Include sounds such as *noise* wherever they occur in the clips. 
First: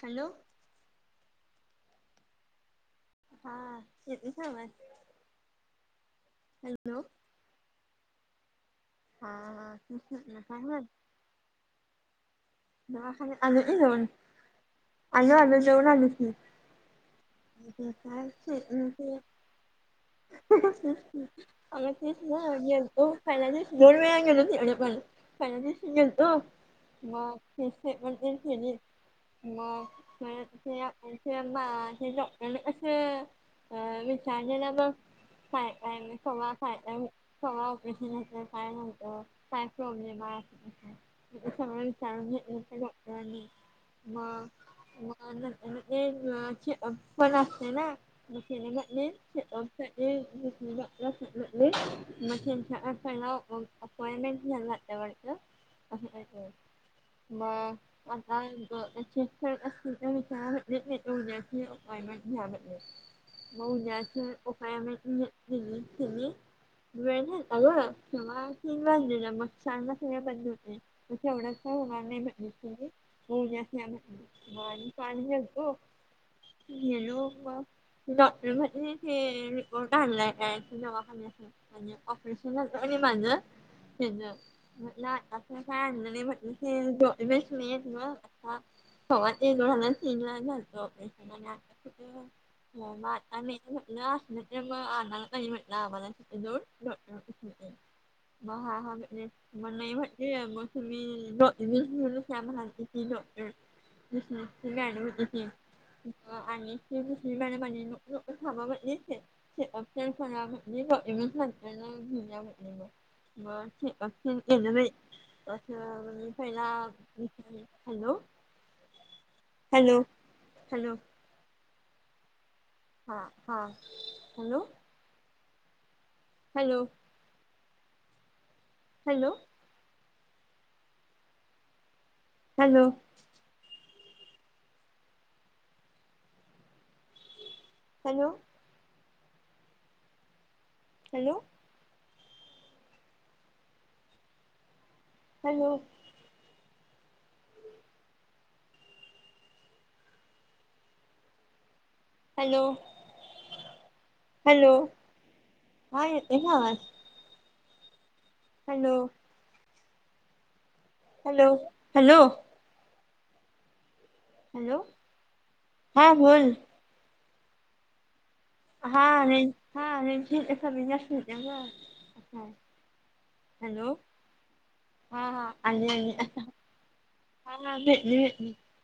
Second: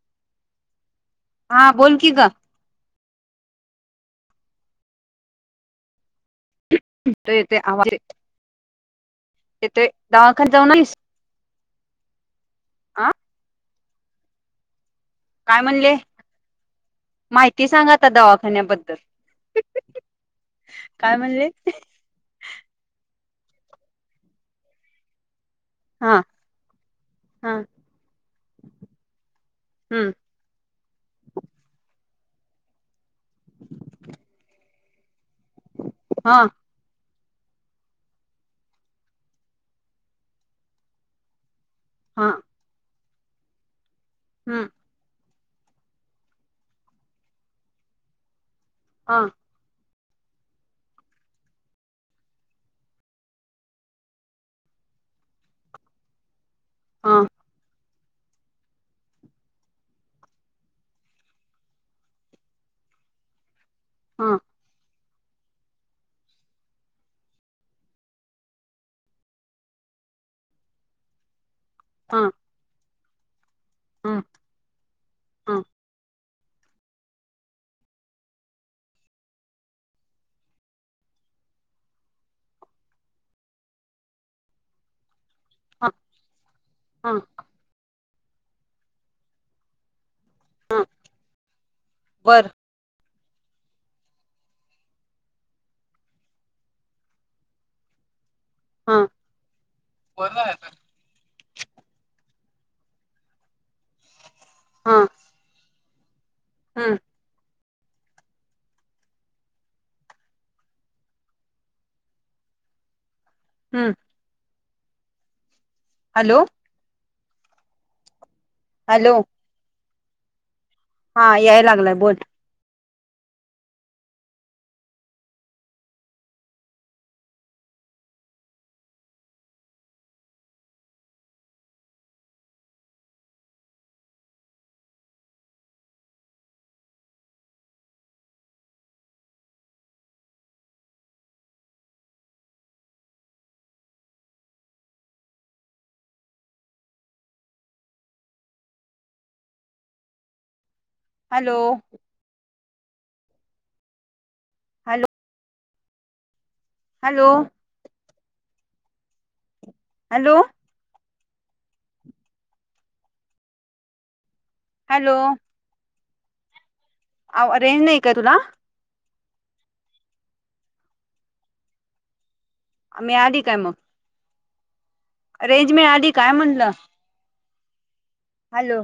Hello हा बोलकी ग हा येतोय का आवाज हॅलो येतय येतय आवाज येतय *unintelligible* *inaudible* हा हा त ना दवाखान्यात जाऊन सांगात आलीस आ दवाखान्यात आली का जाऊन आलो आलो काय म्हणले जाऊन आल की माहिती सांगा आ दवाखान्याबद्दल आग तसं काय नसतं.. *unintelligible* म्हणले *inaudible* प *unintelligible* *inaudible* हिल्या दिवस दोन वेळा गेल तेवढ पण पहिल्या दिवशी हा गेलतो हा म्हण म्ह म्हण मा हम्म *unintelligible* *inaudible* आणि असं अ विचारजला बघ काय काय हा सगळं काय सग ओपिनियन काय नव्हतं काय प्रॉब्लेम आहे असं तसं सगळं हा सांगितलं त्या डॉक्टरांनी हम्म पण असतेनावाची अपॉइमेंट असते ना *unintelligible* *inaudible* ते हा विचारलं डॉक्टरांना मच्याला अपॉइं अपॉइंटमेंट घ्याला लागत वाट असं काही तरी आहे हा बता उद्याची अप्पोइमेंट *unintelligible* *unintelligible* *unintelligible* मग उद्याची हा मअपॉइंटमेंट दिली गेली वेळ नाही अगंव्हा तीन वाजलेलं मग छान प होते मग एवढाच हा म हा हा पाणीतो हेूबा ॉटरध्ये ते रिपोर्ट आणलाय कावाखाऑपरेशन म्हझ काय हा हा तमला भवात ए जोर ह तन हा झातपरेशन आु बर म आणि म्हटलं अस म आला म्हटलं आ्हाला ज बहा ह हा मण म्हटली मोसमी जषण श्यामनाती ती ॉक्टरषण हा गाणी होतीी आणि हम्म शकृष्बाण्याबाणी लोक थाबा बनलेच रा म्ह ग म्ह ग ठी हम्म एन नाही दं हॅलो मफ ना हॅलो! हॅलो! हॅलो? हॅलो हा याय लागलाय बोल. हा हा, hello hello hello hello hello! Hello! Hello! Hello! Hello, hello का ते आवाज hello hello! Hello! Hello, hello! Hello! हा बोल. आ, रेंज नाही काय तुला? हा रे हा रेंज *unintelligible* आम्मि आली काय मग? हॅलो हा हा रेंज आली मिळाली आली काय म्हणलं? हा ना ते हॅलो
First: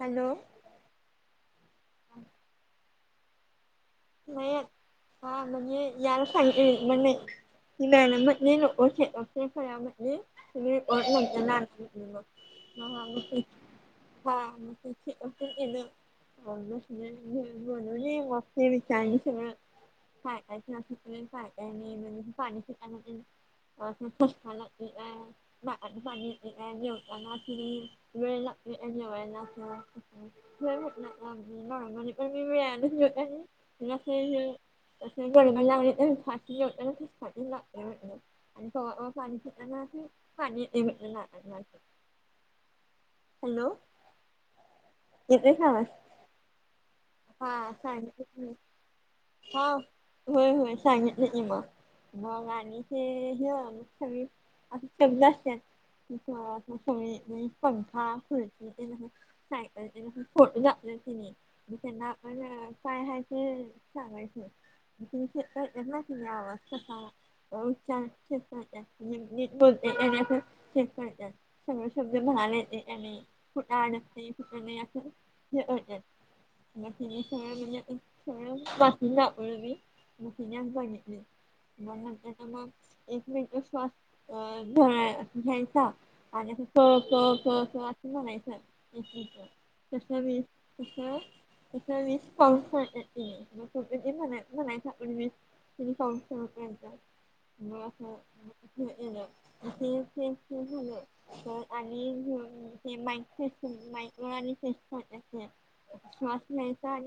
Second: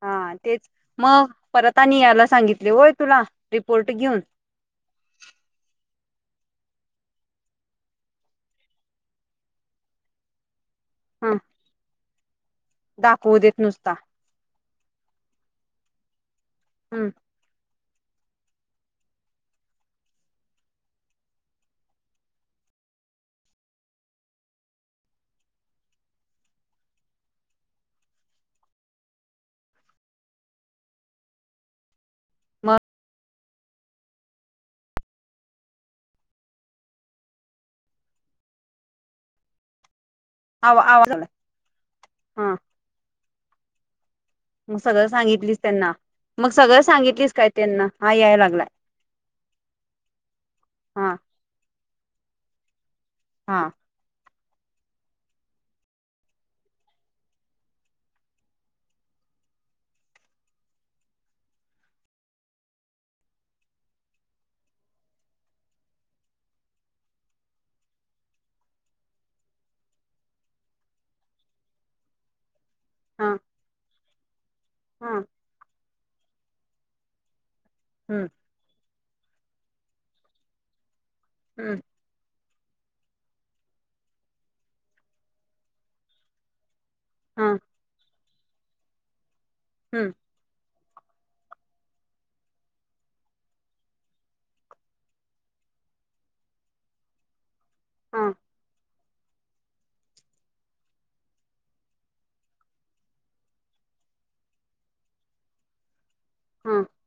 हॅलो हा, तेच मग? परत आणि यायला सांगितले होय तुला? दी नाही, हा म्हणजे यायला सांग ती मॅडम म्हणली नको शिकवते सगळ्यांबर मी ह दाखवू देत नुसता हम् *unintelligible* *unintelligible* बोलावली मग हे विचारली सगळं. काय काय शाळा शिकले काय काय नाय पाणी *unintelligible* *unintelligible* जेवताना ती वेळ लाग *unintelligible* नॉर्मली पण मी मग मिळाल का *unintelligible* तस गडबड लागली तर मी फास्ट जेवते *unintelligible* म्हणलं अन पाणी पिताना अशी पाणी आवा येतंय आवाज म्हणलं आला नाकातून असं, हा हॅलो! मग सगळं येतोय सांगितलीस का आवाज? त्यांना? मग सगळं सांगित हा सांगितलं की, हा होय होय हा सांगितलं मग. मग आणि ते हे अ हा सगळी असं शब्द असतेत *unintelligible* पंखा, खुर्ची, सायकलचे हे फोटो दाव की नाय, तर त्यांना आपण काय हाय ते सांगायच. मग ते चेक करतेत ना तिचा आवाज कसाय. *unintelligible* चेक करतेत नीट बोलते की नाय चेक करतेत, सगळे शब्द बाहेर येते हा कुठं अडकतंय नाही कुठं नाही असं हा हे करतेत् *unintelligible* हम्म वाचून दाखवलं मी *unintelligible* हम्म मग नंतर मग एक मिनटं श्वास घ्या घ्यायचा आणि क क क हा असं म्हणायचं, हम्म तशा वेळेस कसं तसं वीस कॉउंट करतेत त्यानी, मग तोपर्यंत म्हणा म्हणायचं आपण त्यानी कॉउंट कर हा *unintelligible* *unintelligible* *unintelligible* *unintelligible* हा म्हणजं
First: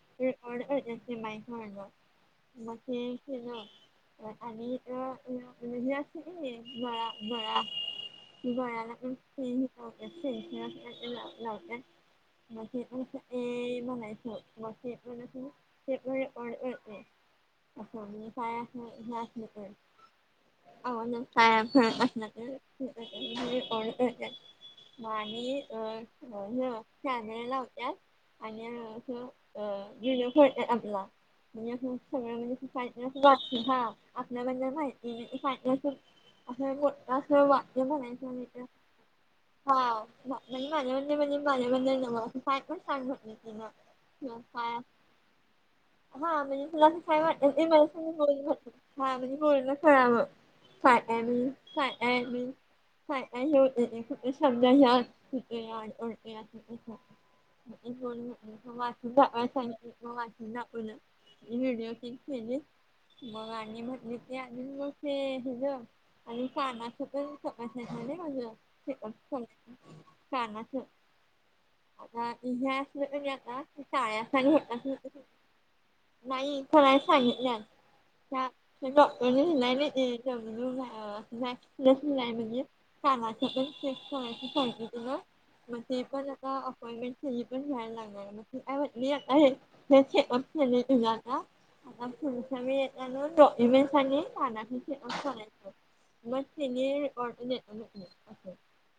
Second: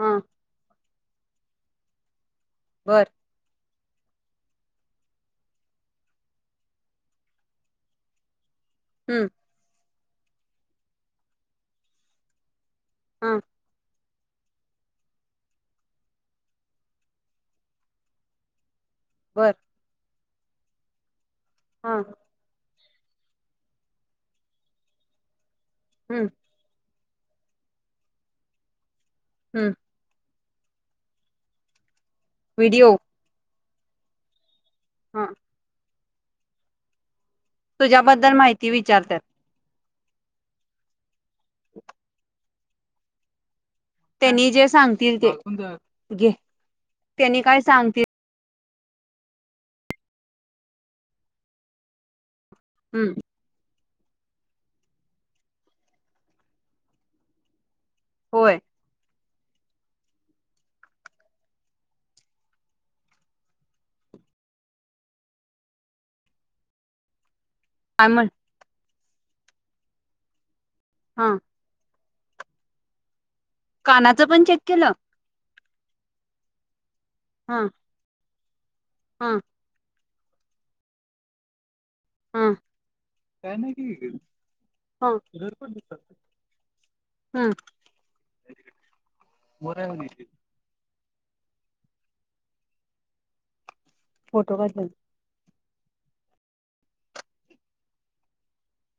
हा ढ अर्जंली मा म्हलं मग बर ते ना आणि अ म्हणजे अस बळा बळा गळ्याला पण हम्म सें लावते सें लावते म्हगे हा ए म्हलाय मग म्हणळ म बर काया हा *unintelligible* *unintelligible* हम्म हम्म *unintelligible* व्हिडिओ *unintelligible* हा *unintelligible* वाक्य तुझ्याबद्दल म्हणायचं नाही तर माहिती विचारतात *unintelligible* म त्यांनी जे काय सांगतील ते घे त्यांनी काय सांगतील *unintelligible* *unintelligible* हम्म *unintelligible* होय *unintelligible* *unintelligible* *unintelligible* काय म्हण *unintelligible* हा, आ, कानाचं पण चेक केलं. नाही कोणा सांगित. हा हा हा *unintelligible* *unintelligible* ह *unintelligible* मग ते पण आता अपॉइंटमेंट ह पण्याला लागणार फोटो काढले *unintelligible* *unintelligible*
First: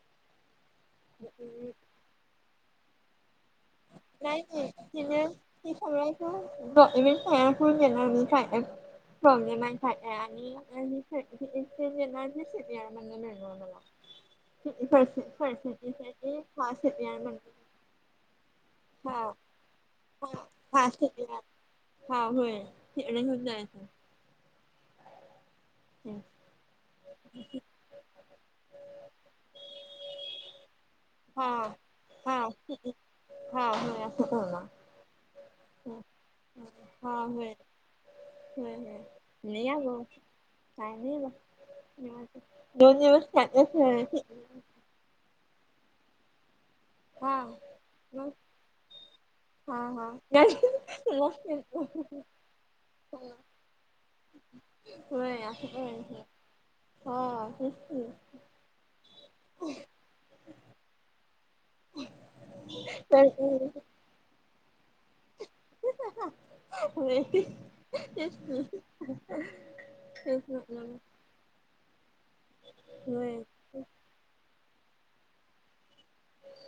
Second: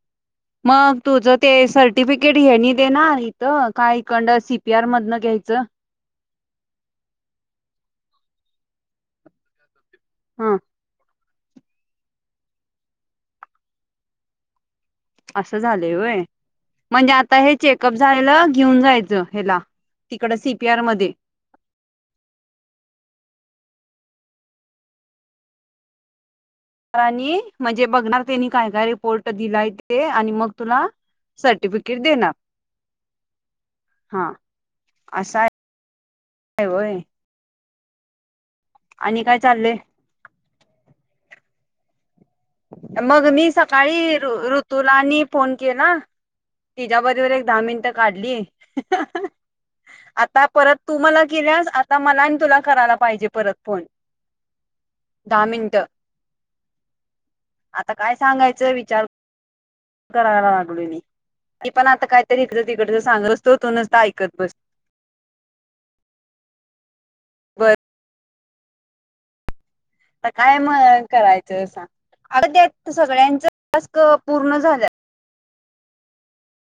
मग तुझं ते असं सर्टिफिकेट हेनी देणार काय कंड नाही नाही सीपी आर मधनं तिने घ्यायचं ती *unintelligible* ह *unintelligible* असं झालं होय परिस्थितीसाठी हा म्हणजे शिकणार म्हण आता हे चेकअप झालं घेऊन जायच हा हला तिकड सीपीआर हा म शिकणार हा होय *unintelligible* हम्, तर आणि म्हणजे बघणार त्यांनी काय काय रिपोर्ट दिलाय ते आणि मग तुला हा सर्टिफिकेट देणार हा हा होय हा असं ना असं आहे व्हय हा होय आणि काय चाललंय *unintelligible* दोन दिवस मग मी सकाळी त्यातच ऋतुलानी फोन केला तिच्याबरोबर एक दहा हा मिनटं काढली हा हा आता परत तू मला गेल्यास आता मला आणि तुला करायला पाहिजे परत फोन होय दहा अस मिनिटं आता काय सांगायचं विचार करायला लागलो मी की पण आता कायतरी इथडें तिकडच तर सांगतो तो ऐकत बस होय तेच बर की आ तेच काय म्हटलं करायचं अस आ होय सगळ्यांच टस्क पूर्ण झा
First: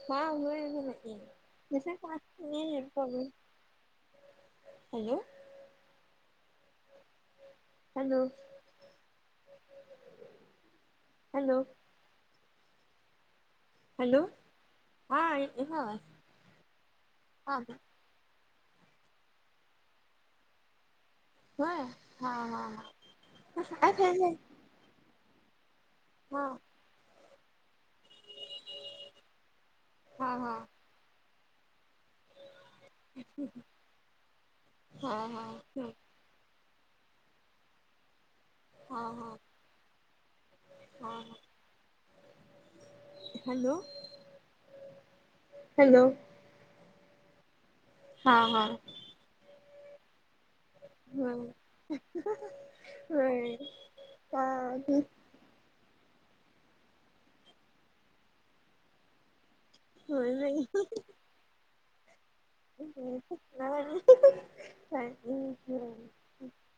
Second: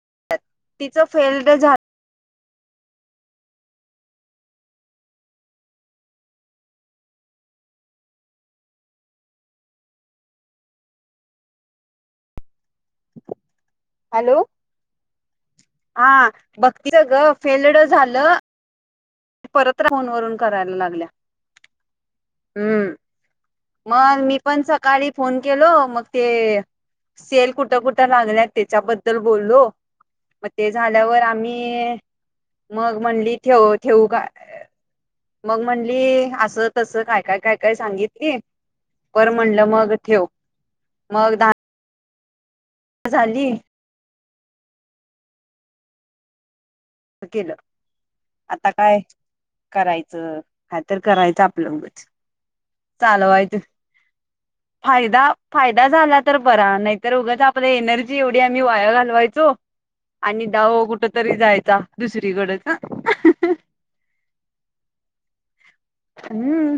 ह होय ज तिचं फेल्ड झालं का नाही हॅलो हॅलो हॅलो हॅलो हा येतोय का आवाज हा बघती ग हा होय फेल्ड झालं परत राहून वरून करायला लागल्या ह हा हम्म. मग हा मी पण सकाळी फोन केलो मग ते सेल कुठ कुठ लागल्या त्याच्याबद्दल बोललो हा हा मग हा ते झाल्यावर आम्ही मग म्हंली ठेव ठेवू का मग म्हणली अस त तसं काय काय काय काय सांगितली हा हा पर हा म्हणलं मग ठेव हा मग द झाली हॅलो हॅलो केलं हा हा आता काय करायचं हा तर होय करायचं आपलगच चाल आहे होय तर हा फायदा फायदा झाला तर बरा नाही तर उगाच आपल्या एनर्जी एवढी आम्ही वाया घालवायचो होय आणि दहा कुठ तरी जायचा दुसरी ह हम्म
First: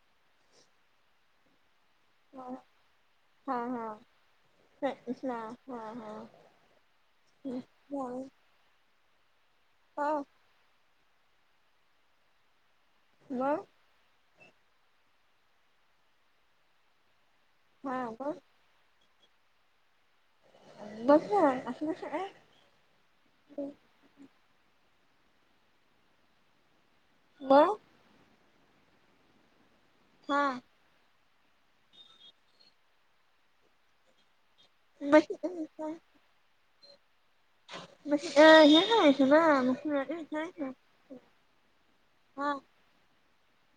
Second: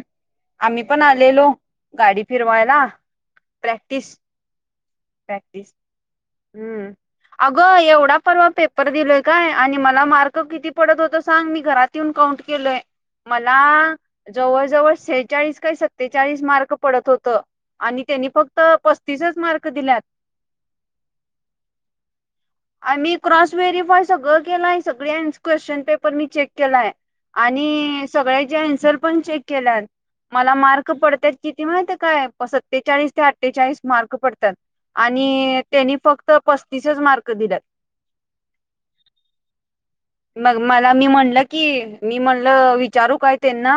आम्ही पण आलेलो गाडी फिरवायला प्रॅक्टिस ह हा हा ह् अगं एवढा परवा पेपर दिलोय काय आणि मला मार्क किती पडत होत सांग मी घरात येऊन काउंट केलोय मला मग जवळ जवळ सेहेचाळीस काही सत्तेचाळीस मार्क पडत होत हा आणि त्यांनी मग फक्त तिसच मार्क दिल्यात अस अस आणि मी क्रॉस व्हेरीिफाय सगळं केलंय सगळे क्वेश्चन पेपर मी चेक केलाय मग आणि सगळ्याचे अन्सर पण चेक केल्या हा मला मार्क पडत किती माहित काय सत्तेचाळीस ते अठ्ठेचाळीस मार्क पडतात हे आणि त्यानी फक्त पस्तीसच मार्क दिल्यात अह हि खस ना मग विचारायचं मला मी म्हणलं की मी म्हणल हा विचारू काय त्यांना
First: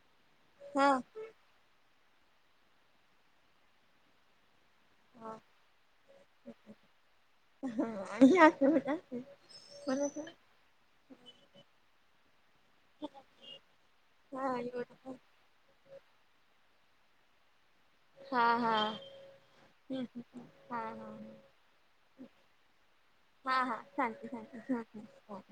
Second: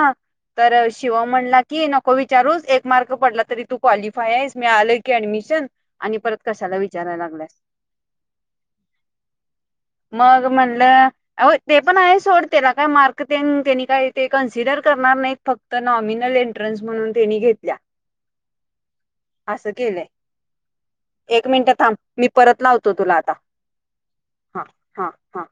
तर हा शिव म्हणला की नको विचारू एक मार्क पडला तरी तू क्वालिफाय आहेस मी आलय की हा ऍडमिशन आणि परत कशाला विचारायला लागल्यास आणि असं होत असते कोणाचं मग म्हणटलं ते पण आहे सोडला काय मार्क काय हा कन्सिडर एवढं करणार नाहीत फक्त नॉमल एंट म्हणून घेत हा हा असं हा केलंय हा एक मिनिट थांब मी परत लावतो तुला आता हा हा चालते हा हा चालते हा